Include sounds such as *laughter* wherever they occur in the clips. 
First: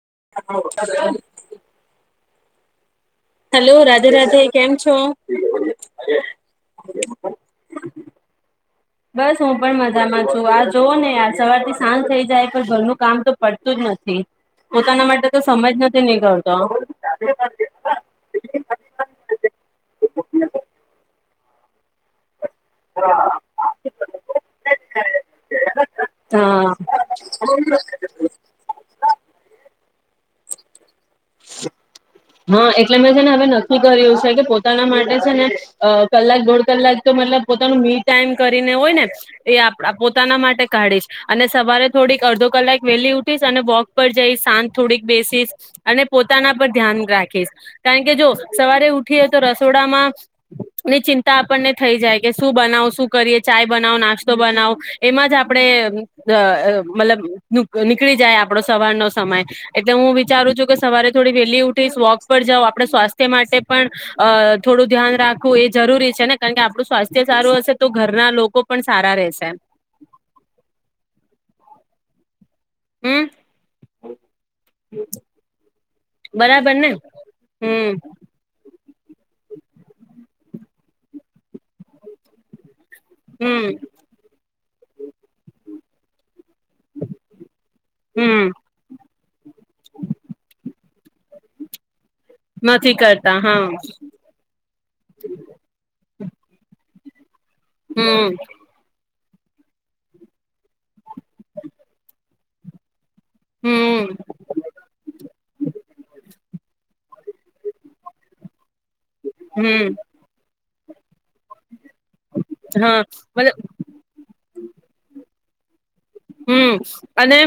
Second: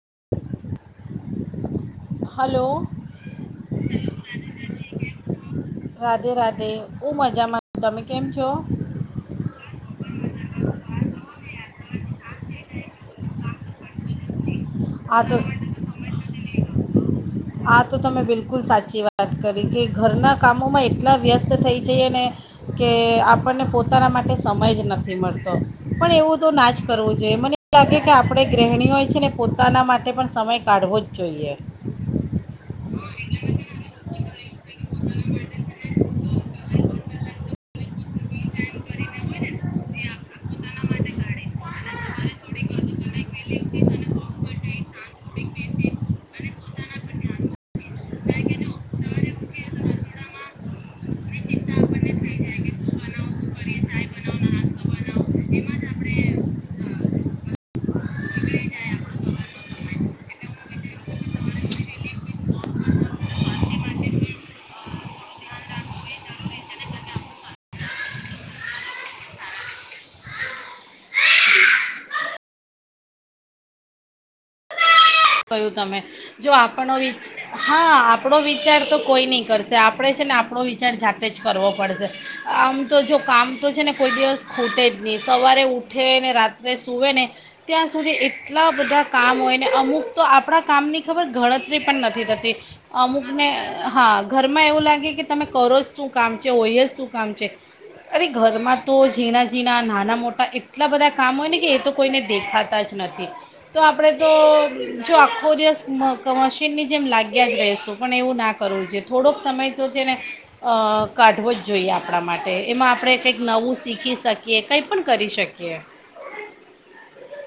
છા *unintelligible* *inaudible* છો? હલો રાધે રાધે કેમ છો? રાધે રાધે હું મજામાં તમે કેમ છો? બસ હું પણ મજામાં છું આ જોવો ને યાર સવારથી સાંજ થઈ જાય પણ ઘરનું કામ તો પડતું જ નથી પોતાના માટે તો સમય જ નથી નીકળતો. આ તો તમે બિલકુલ સાચી વાત કરી કે ઘરના કામોમાં એટલા વ્યસ્ત જો થઈ જઈને કે આપણને પોતાના માટે સમય જ નથી મળતો પણ એવું તો હા ના જ કરવું જોઈએ. મને એવું લાગે કે આપણે ગ્રહેણીઓ છેને પોતાના માટે પણ સમય કાઢવો જ જોઈએ હા એટલે મેં છે ને હવે નક્કી કર્યું છે કે પોતાના માટે છે ને અ કલાક દોઢ કલાક તો મતલબ પોતાનું મીડ ટાઈમ કરીને હોય ને એ આપડા આ પોતાના માટે કાઢીશ અને સવારે થોડીક અડધો કલાક વહેલી ઉઠીશ અને વોક પર જઈ સાંત થોડીક બેસીસ અને પોતાના પર ધ્યાન રાખીશ કારણ કે જો સવારે ઉઠીએ તો રસોડામાં ની ચિંતા આપણને થઈ જાય કે શું બનાવો શું કરીએ ચાય બનાવો નાસ્તો બનાવો એમાં જ આપણે અ મતલબ નું નીકળી જાય આપડો સવારનો સમય એટલે હું વિચારું છું કે સવારે થોડી વહેલી ઉઠ- ટેસ વોક પર જઓ આપણે સ્વાસ્થ્ય માટે પણ અ થોડું ધ્યાન રાખવું એ જરૂરી છે ને કારણ કે આપણું સ્વાસ્થ્ય સારું હશે તો ઘરના લોકો પણ સારા રહેશે હમ કહ્યું તમે જો બરાબર ને આપણો હા હમ આપણો વિચાર તો કોઈ ની કરશે, આપણે છે ને આપણો વિચાર જાતે જ કરવો પડશે, આમ તો જો કામ તો હમ છે ને કોઈ દિવસ ખૂટે જ ની, સવારે ઉઠ ઠે ને રાત ત્રે સૂવે ને ત્યાં સુધી હમ એટલા બધા કામ હોયને, અમુક આપણા કામની ખબર ગણતરી પણ નથી થતી, નથી અમુક કરતા ને હા હા ઘરમાં એવું લાગે કે તમે કરો શું *unintelligible* હોય જ સુ કામ છે. અરે હમ ઘરમાં તો જ ઝીણા-ઝીણા, નાના મોટા એટલા બધા કામ હોય ને કે એ તો કોઈને દેખાતા જ ન થી, તો આપણે હમ તો ખો દિવસ મ ક મશીનની જેમ લાગ્યા જ રેસું પણ એવું ના કરવું જોઈએ, થોડોક સમય તો હમ જે ને અહ. કાઢવો જ જોઈએ આપણા માટે. એમાં હા આપણે કંઈક મતલબ નવું શીખી શકીએ કંઈ પણ કરી શકીએ. કે હમ અને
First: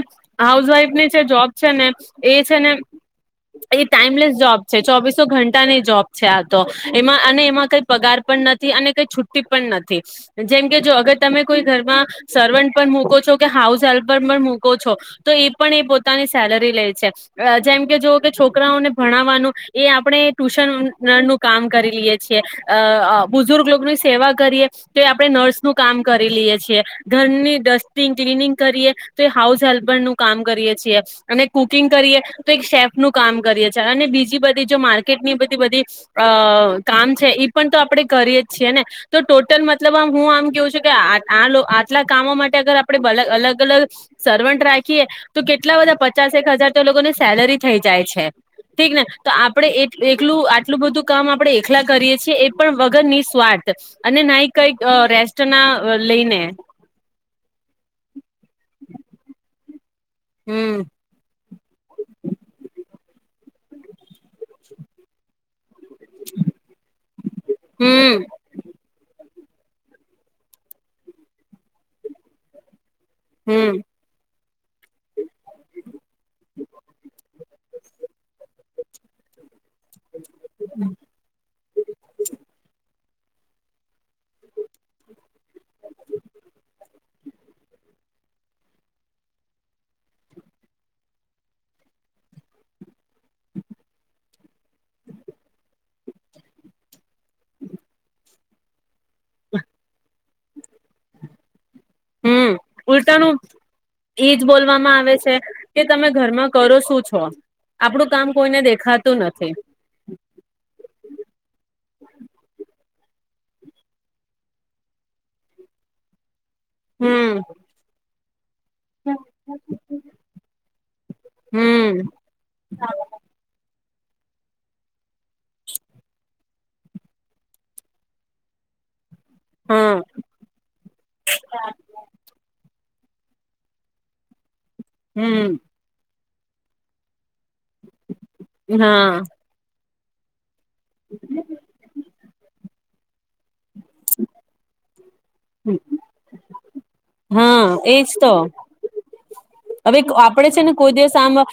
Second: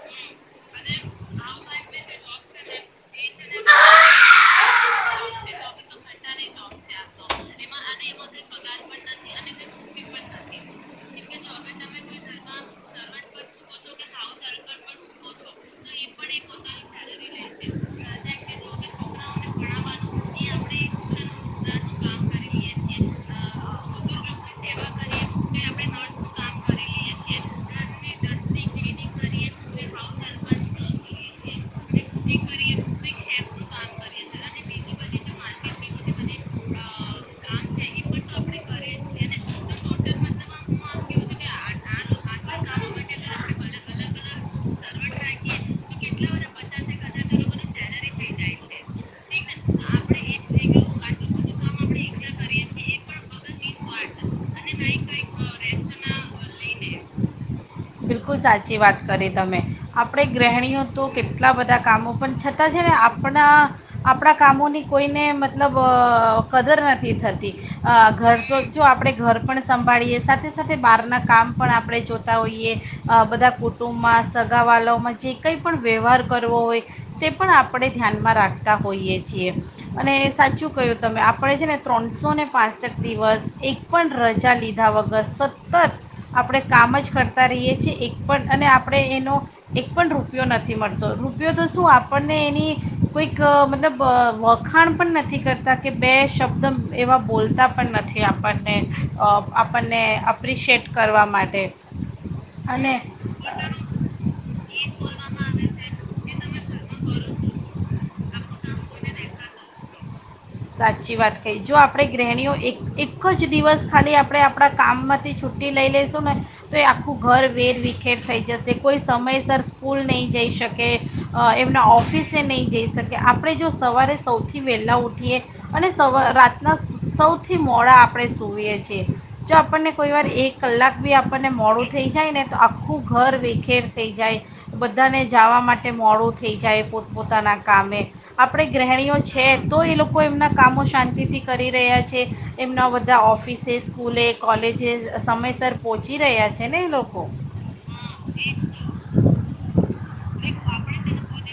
હાઉસવાઈફ ની જે જોબ છે ને એ છે ને એ ટાઈમલેસ જોબ છે. ચોવીસો ઘંટાની જોબ છે આ તો. એમાં અને એમાં કઈ પગાર પણ નથી અને કઈ છુટ્ટી પણ નથી. જેમ કે જો અગર તમે કોઈ ઘરમાં સર્વન્ટ પણ મકો છો તો હાઉસ હેલ્પર પણ મૂકો છો. તો એ પણ એ પોતાની સેલરી લે છે. અહ જેમ કે જોઓ કે છોક છોકરાઓને ભણાવવાનું એ આપણે ટ્યુશન ના નું કામ કરી લઈએ છીએ. અ અહ બુઝુર્ગ લોગની સેવા કરીએ તો એ આપણે નર્સ નું કામ કરી લઈએ છીએ. ધરની ડસ ટિંગ ક્લનિંગ કરીએ તો એક હાઉસ હેલ્પર નું કામ કરીએ છીએ. અને કુકિંગ કરીએ તો એક શેફ નું કામ કરીએ છે. અને બીજી બધી જો માર્કેટની બધી બધી અહ કામ છે ઈ પણ તો આપડે કરીએ જ છીએ ને. તો ટોટલ મતલબ આમ હું આમ કેવું છું કે આ આ લોક આટલા કામો માટે અગર આપ પડે બ અલગ અલગ સર્વન્ટ રાખીએ તો કેટલા બધા પચાસ એક હજાર તો લોકોની સેલરી થઈ જાય છે, ઠીક ને. તો આપણેલું આટલું બધું કામ આપણે એકલા કરીએ છીએ એ પણ વગર નિ સ્વાર્થ અને ના કંઈ અહ રેસ્ટના અહ લઈને. બિલકુલ સાચી વાત કરી તમે. આપણે હમ ગ્રહણીઓ તો કેટ આટલા બધા કામો પણ છતાં છે ને આપણા આપણા કામોની કોઈને મ મતલબ અ કદર નથી થતી હમ ઘર તો જો આપણે. ઘર પણ સંભાળીએ સાથે સાથે બહાર ના કામ પણ આપણે જોતા હોઈએ. અ બધા હમ કુટુંબમાં. સગાવાલાઓમાં જે કંઈ પણ વ્યવહાર કરવો હોય તે પણ આપણે ધ્યાનમાં રાખતા હોઈએ છીએ. અને સાચું કય્યું તમે આપણેે છે ને ત્રણસો ને પાસઠ દિવસ એક પણ રજા લીધા વગર સતત આપણે કામ જ કરતા રહીએ છીએ. એક પણ અને આપણે એનો એક પણ રૂપિયો નથી મળતો રૂપિયો તો શું આપણને એની કોઈક મતલબ વખાણ પણ નથી કરતા કે બે શબ્દ એવા બોલતા પણ નથી આપણને આપણને અપ્રિશિએટ કરવા માટે. હમ્મ અને ઉલટાનું એજ બોલવામાં આવે છે કે તમે ઘરમાં કરો શું છો આપડું કામ કોઈને દેખ ખાતું નથી. સાચી વાત કહી જો આપણે ગ્રહણીઓ એક એક જ દિવસ ખાલી આપણે આપણા કામમાંથી છુટ્ટી લઈ લેશું ને તો એ આખું હમ ઘર વેર વી ખેર થઈ. જશે કોઈ સમયસર સ્કૂલ નહીં જઈ શકે એમના હમ ઓફિસે નહીં જઈ શકે આપણે જો. સવારે સૌથી વહેલા ઉઠીએ. અને સવા રા. ના સૌથી મોડા આપણે સૂઈએ છીએ. જો આપણને હા કોઈ વાર એક કલાક બી આપણને મોડું થઈ જાય ને તો. આખું ઘર વેખેર થઈ જાય. બધાને હમ જવા માટે મોડું. થ જાયએ પો પોતાના કામે આપણે ગ્રહણીઓ હા છે તો એ લો કોઈમ ના. કામો શાંતિથી કરી રહ્યા છે એમના. ત્યા ઓફ ઓફિસ એ સ્કુલે કોલેજે. સમયસર પહોંચી રહ્યા છે. ને એ લોકો હા એજ તો. હવે ક આપડે છે ને કોઈ દિવસ આમ અ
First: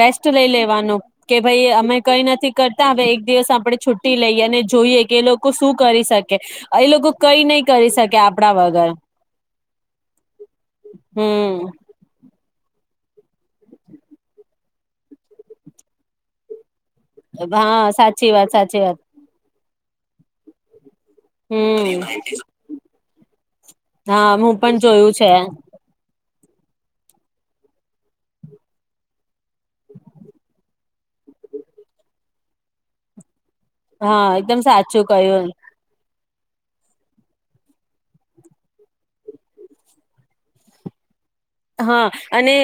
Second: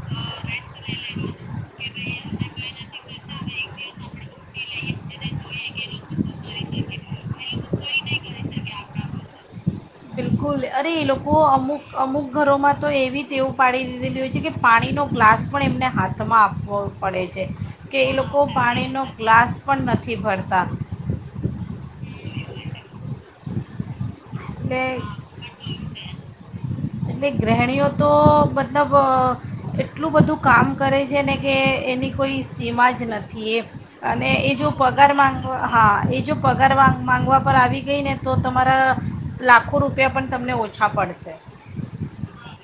રેસ્ટ લઈ લેવાનું કે ભઈ અમે કઈ નથી કરતા હવે એક દિવસ આપણે છુટ્ટી લઈએ અને જોઈએ કે એ લોકો શું કરી શકે એ લોકો કઈ નહી કરી શકે આપણા વગર. બિલકુલ અરે એ લોકો હમ અમુક-અમુક ઘરોમાં તો એવી તેવું પાડી દીધેલીું હોય છે કે પાણીનો ગ્લાસ પણ એમને હાથમાં આપવો પડે છે. હા કે એ સાચી લોકો વાત સાચી વાત પાણીનો ગ્લાસ પણ નથી ભરતા. હમ્મ. હા હું પણ એટલે જોયું છે. એટલે ગ્રહણીઓ તો મતલબ અહ એટલું બધું કામ કરે છે ને કે એની કોઈ સીમા જ નથ થી હા અને એ એકદમ જો સાચું પગાર કહ્યું માંગવા હા એ જો પગાર વાંગ માંગવા પર આવી ગઈ ને તો તમારા લાખો રૂપિયા પણ તમને ઓછા પડશે. હા અને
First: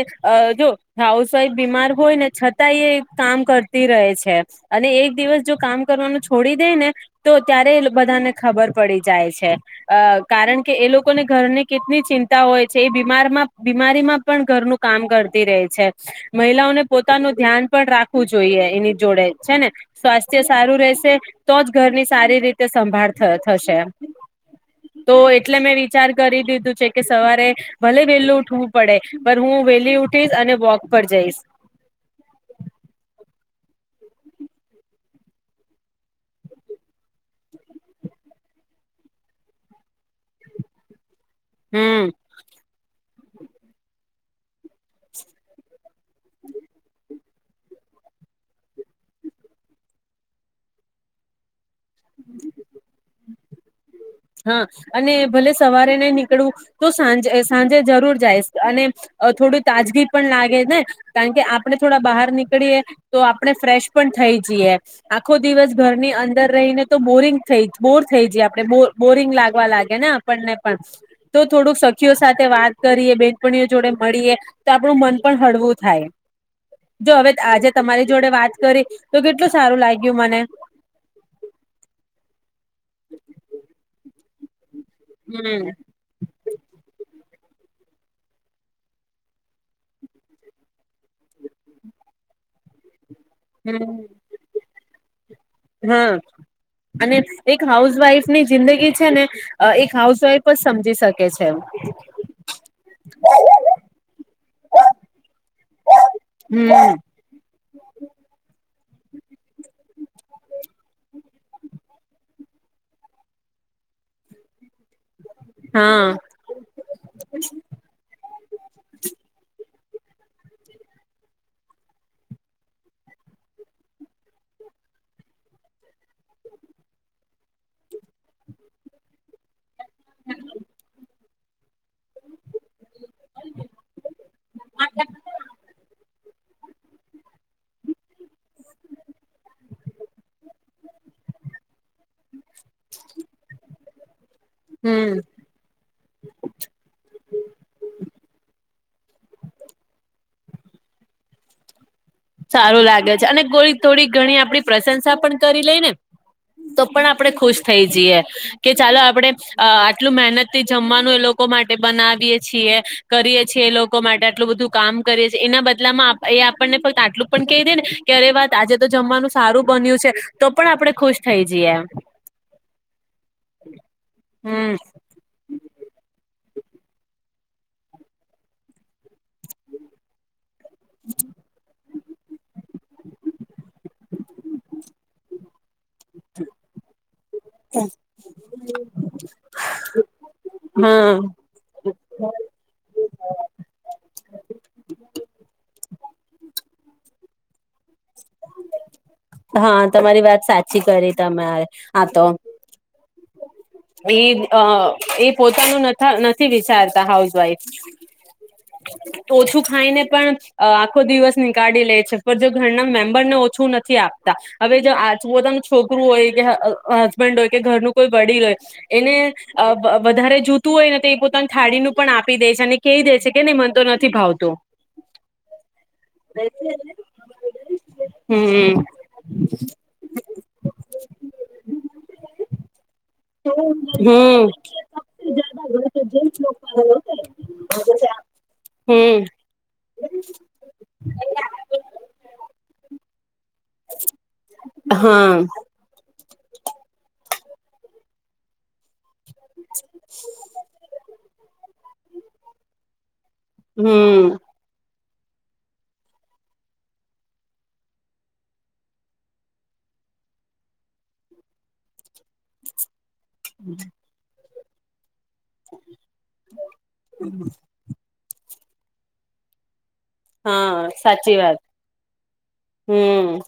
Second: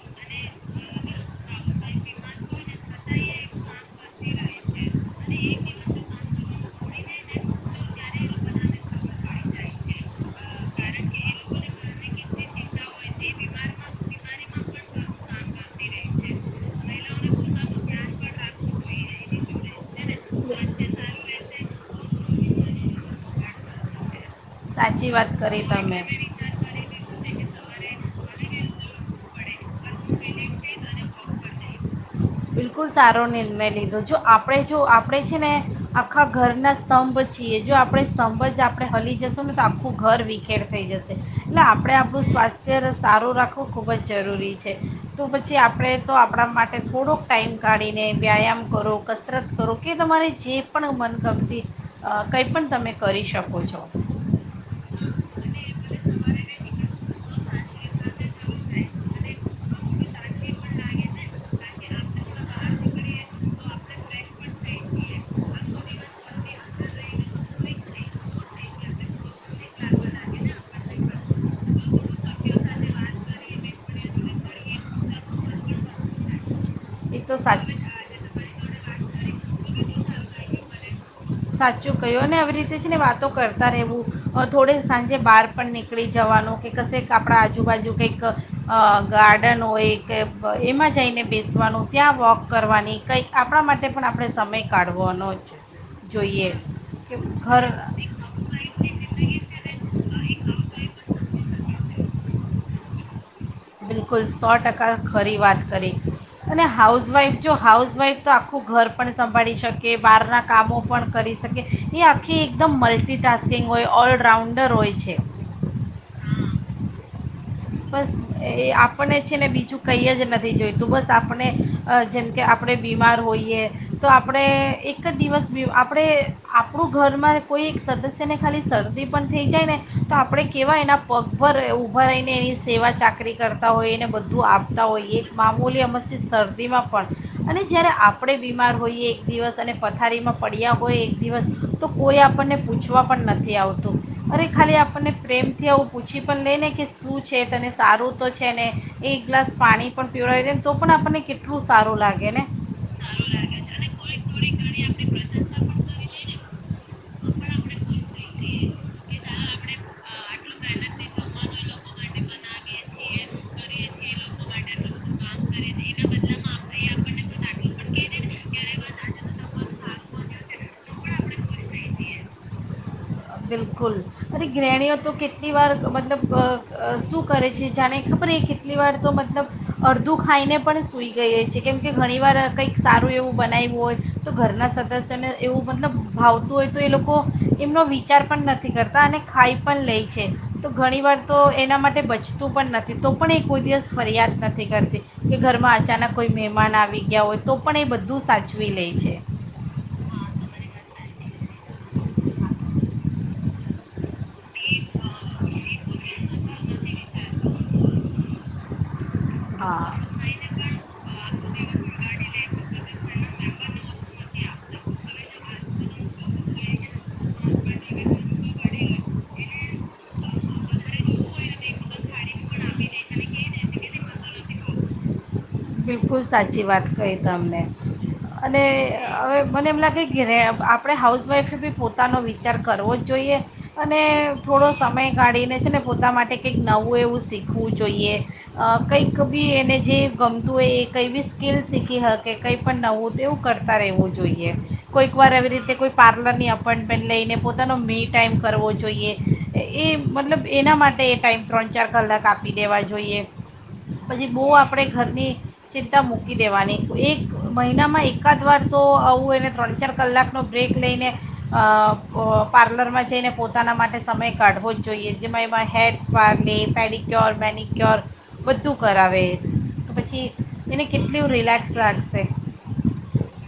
જો હાઉસવાઈફ બીમાર હોય ને છ તા કામ કરતી રહે છે. અને એક દિવસ જો કામ કરવાનું છોડી દે ને તો ત્યારે બધાને ખબર પડી જાય છે અ. કારણ કે એ લોકોને ઘરને કેટલી ચિં તા હોય છે એ બીમારમાં બીમારીમાં પણ ઘરનું કામ કરતી રહે છે મહિલાઓને પોતાનું ધ્યાન પણ રાખવું જોઈએ એની જોડે છે ને. સ્વાસ્થ્ય સારું રહેશે તો જ ઘરની સારી રી તે સંભાળ થ થશે. સાચી તો વાત એટલે કરી મેં તમે વિચાર કરી દીધું છે કે સવારે ભલે વેલું ઉઠવું પડે પણ હું વેલી ઉઠીશ અને વોક પર જઈશ. બિલકુલ સારો નિર્ણય લીધો જો આપણે જો આપણે છે ને આખા ઘરના સ્તંભ છીએ જો આપણે સ્તંભ જ આપણે હલી જશું ને તો આખું ઘર વિખેર થઈ જ શે એટલે આપડે હમ આપણું સ્વાસ્થ્ય. સારું રાખવું ખૂબ જ જરૂરી છે, તો પછી આપણે તો આપણા માટે થોડુંક. ટાઈમ કાઢીને વ્યાયામ કરો, કસરત કરો, કે તમારે જે પણ મન ગમતી. અ કંઈ પણ તમે કરી શ બોલ જો. હા અને ભલે સવારે નઈ નીકળવું તો સાં સાંજે જરૂર જાય અને થોડી તાજગી પણ લાગે ને, કારણ કે આપણે થોડા બહાર નીકળીએ તો આપણે ફ્રેશ પણ થઈ જઈએ આખો દિવસ ઘરની અંદર રહીને તો બોરિંગ થઈ બોર થઈ જઈએ આપણે બોર. બોરિંગ લાગવા લાગે ને આપણને પણ તો થોડુંક સખીઓ સાથે વાત કરીએ બેનપણીઓ જોડે મળીએ તો આપણું મન પણ હળવું થાય. જો એ હવે તો સાચું આજે તમારી જોડે વાત કરી તો કેટલું સારું લાગ્યું મને. સાચું કયો આવી રીતે જ ને વાતો કરતા રહેવું થોડે. સાંજે બહાર હમ પણ નીકળી જવાનું કે કશેક આપડા આજુ. આજુ-બાજુ કઈક ગાર્ડન હોય કે એમાં જઈ ને બેસવાનું ત્યાં વો. કરવાની કંઈક. આપણા માટે હમ. પણ આપણે સમય કાઢવાનો જ. હ જોઈએ અને એક ઘર હાઉસવાઈફ ની જિંદગી છે ને એક હાઉસવાઈફ જ સમજી શકે. કે છે. બિલકુલ સો ટકા. ફરી વાત કરી અને હમ. હાઉસવાઇફ જો હાઉસવાઇફ તો આખું ઘર પણ સંભાળી શ કે બહારના કામો પણ કરી શકે એ આખી એકદમ મલ્ટિટાસ્કિંગ હોય ઓલરાઉન્ડર હોય છે. હા. બસ એ આપણને છે ને બીજું કંઈ જ નથી જોઈતું, બસ આપણે જેમ કે આપણે બીમાર હોઈએ તો આપણે એક જ દિવસ આપણે આપણું ઘરમાં કોઈ એક સદસ્યને ખાલી શરદી પણ થઈ જાય ને તો આપણે કેવાય એના પગભર ઊભા રહીને સેવા ચાકરી કરતા હોય એને બધું આપતા હોઈએ એક મામૂલી અમસી સર દીમાં પણ. અને જય્યારે આપણે બીમાર હોઈએ એક દિવસ અને પથારીમાં પડ્યા હોય એક દિવસ તો કોઈ આપણને પૂછવા પણ નથી આવતું. અરે ખાલી આપણને હમ પ્રેમ થી આવું પૂછી પણ લે ને કે શું સારું તો છે ને એક ગ્લાસ પાણી પણ પીડાવી દે ને તો પણ આપણને કેટલું સારું લાગ સારું લાગે છે અને કોઈ થોડી ઘણી આપડી પ્રશંસા પણ કરી લઈ ને તો પણ આપડણે ખુશ થઈ જઈએ. કે ચાલો આપડણે આહ આટલું મહેનત થી જમવાનું એ લોકો માટે બનાવીએ છીએ. કરીએ છીએ એ લોકો માટે આટલું બધું કામ કરીએ છીએ એના બદલામાં આપ એ આપણને કોઈ કા એટલું પણ કહી દે ને કે અરે વાત આજે તો જમવાનું સારું બન્યું છે. તો પણ આપણે ખુશ થઈ જઈએ. બિલકુલ અને હમ ગ્રેહણીઓ તો કેટલી વાર મતલબ અહ અહ શું કરે છે જાણે ખબર કેટલી વાર તો મતલબ અડધું ખાઈને પણ સુઈ ગઈએ કેમ કે ઘણી વાર કઈક સારું એવું બનાઈ હોય તો ઘરના સદસ્યને એવું મતલબ ભાવતું હોય તો એ લોકો એમનો વી કેર પણ નથી કરતા અને ખાઈ પણ લે છે, તો ઘણી હા વાર તો એના માટે બચતું પણ નથી તો પણ એ કોઈ દિવસ ફરિયાદ નથી કરતી કે ઘરમાં. અચાનક કોઈ મહેમાન આવી ગયા હોય તો પણ એ બધું સાચવી લે છે હા તમારી વાત સાચી. કરી તમારે આા તો. એ અ એ પોતાનું નથ થી વિચારતા હાઉસવાઈફ. ઓછું હા ખાઈને પણ આખો દિવસ નીકાળી લે છે પણ જો ઘરના મેમ્બરને છું નથી આપતા હવે આજ પોતાનું છોકરું હોય કે હસબન્ડ હોય કે ઘરનું કોઈ વડીલ હોય. એને વધારે જોતું હોય ને તો એ પોતાની થાળીનું પણ આપી દે છે અને કહી દે છે કે નને મન તો નથી ભાવતું. બિલકુલ સાચી વાત કહી તમને અને હમ હવે મને એમ લાગે કે ર આપણે હાઉસવાઈફે બી પોતાનો વિચાર કરવો જ જોઈ જોઈએ અને હમ થોડો સમય કાઢીને છે ને પોતા માટે કંઈક નવું એવું શીખવું જોઈએ કંઈક હમ બી એને જે. ગમતું એ કઈ બી સ્કીલ શીખી હ કઈ પણ નવું તો એવું કર વું જોઈએ કોઈક વાર હા એવી રીતે કોઈ રની અપોઈન્ટમેન્ટ લઈને પોતાનો મે ટાઈમ કરવો જોઈએ. એ મતલબ એના માટે એ ટાઈમ ચાર કલાક આપી દેવા જોઈએ. હમ પછી બો આપડે. ઘરની ચિંતા મૂકી દેવાની, એક મહિનામાં એકાદ વાર તો આવું એને ત્રણ ચાર કલાકનો બ્રેક લઈને અ પાર્લરમાં. જઈને પોતાના માટે સમય કાઢવો. જોઈએ. જેમાં એમાં હેડસ્પાને, પેડિક્યોર, મેડિક્યો્યોર. બધું કરાવે. તો એને હા કેટલું સાચી વાત રિલેક્સ રાખશે. હમ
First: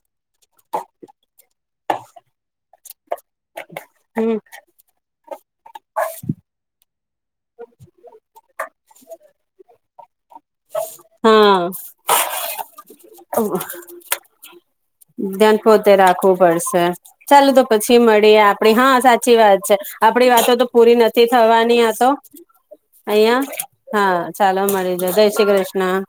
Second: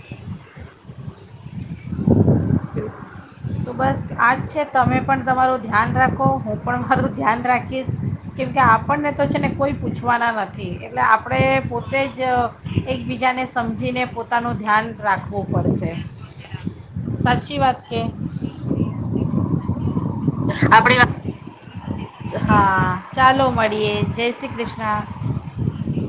તો બસ હમ આજ છે તમે પણ. તમારું ધ્યાન રાખો હું પણ મારું ધ્યાન રાખીશ કેમકે આપણને તો છે ને કોઈ પૂછ વાના નથી એટલે આપણે હા પોતે જ એકબીજાને સમજીને પોતાનું ધ્યાન રાખવું ધ્યાન પોતે પડશે. રાખવું પડશે ચાલો સાચી તો વાત પછી કે મળીએ આપડી હા સાચી વાત છે આપડી વાતો તો પૂરી નથી થવાની આ તો હા અહં ચાલો મળીએ હા જય શ્રી ચાલો કૃષ્ણ મળી જ જઈ શ્રી કૃષ્ણ.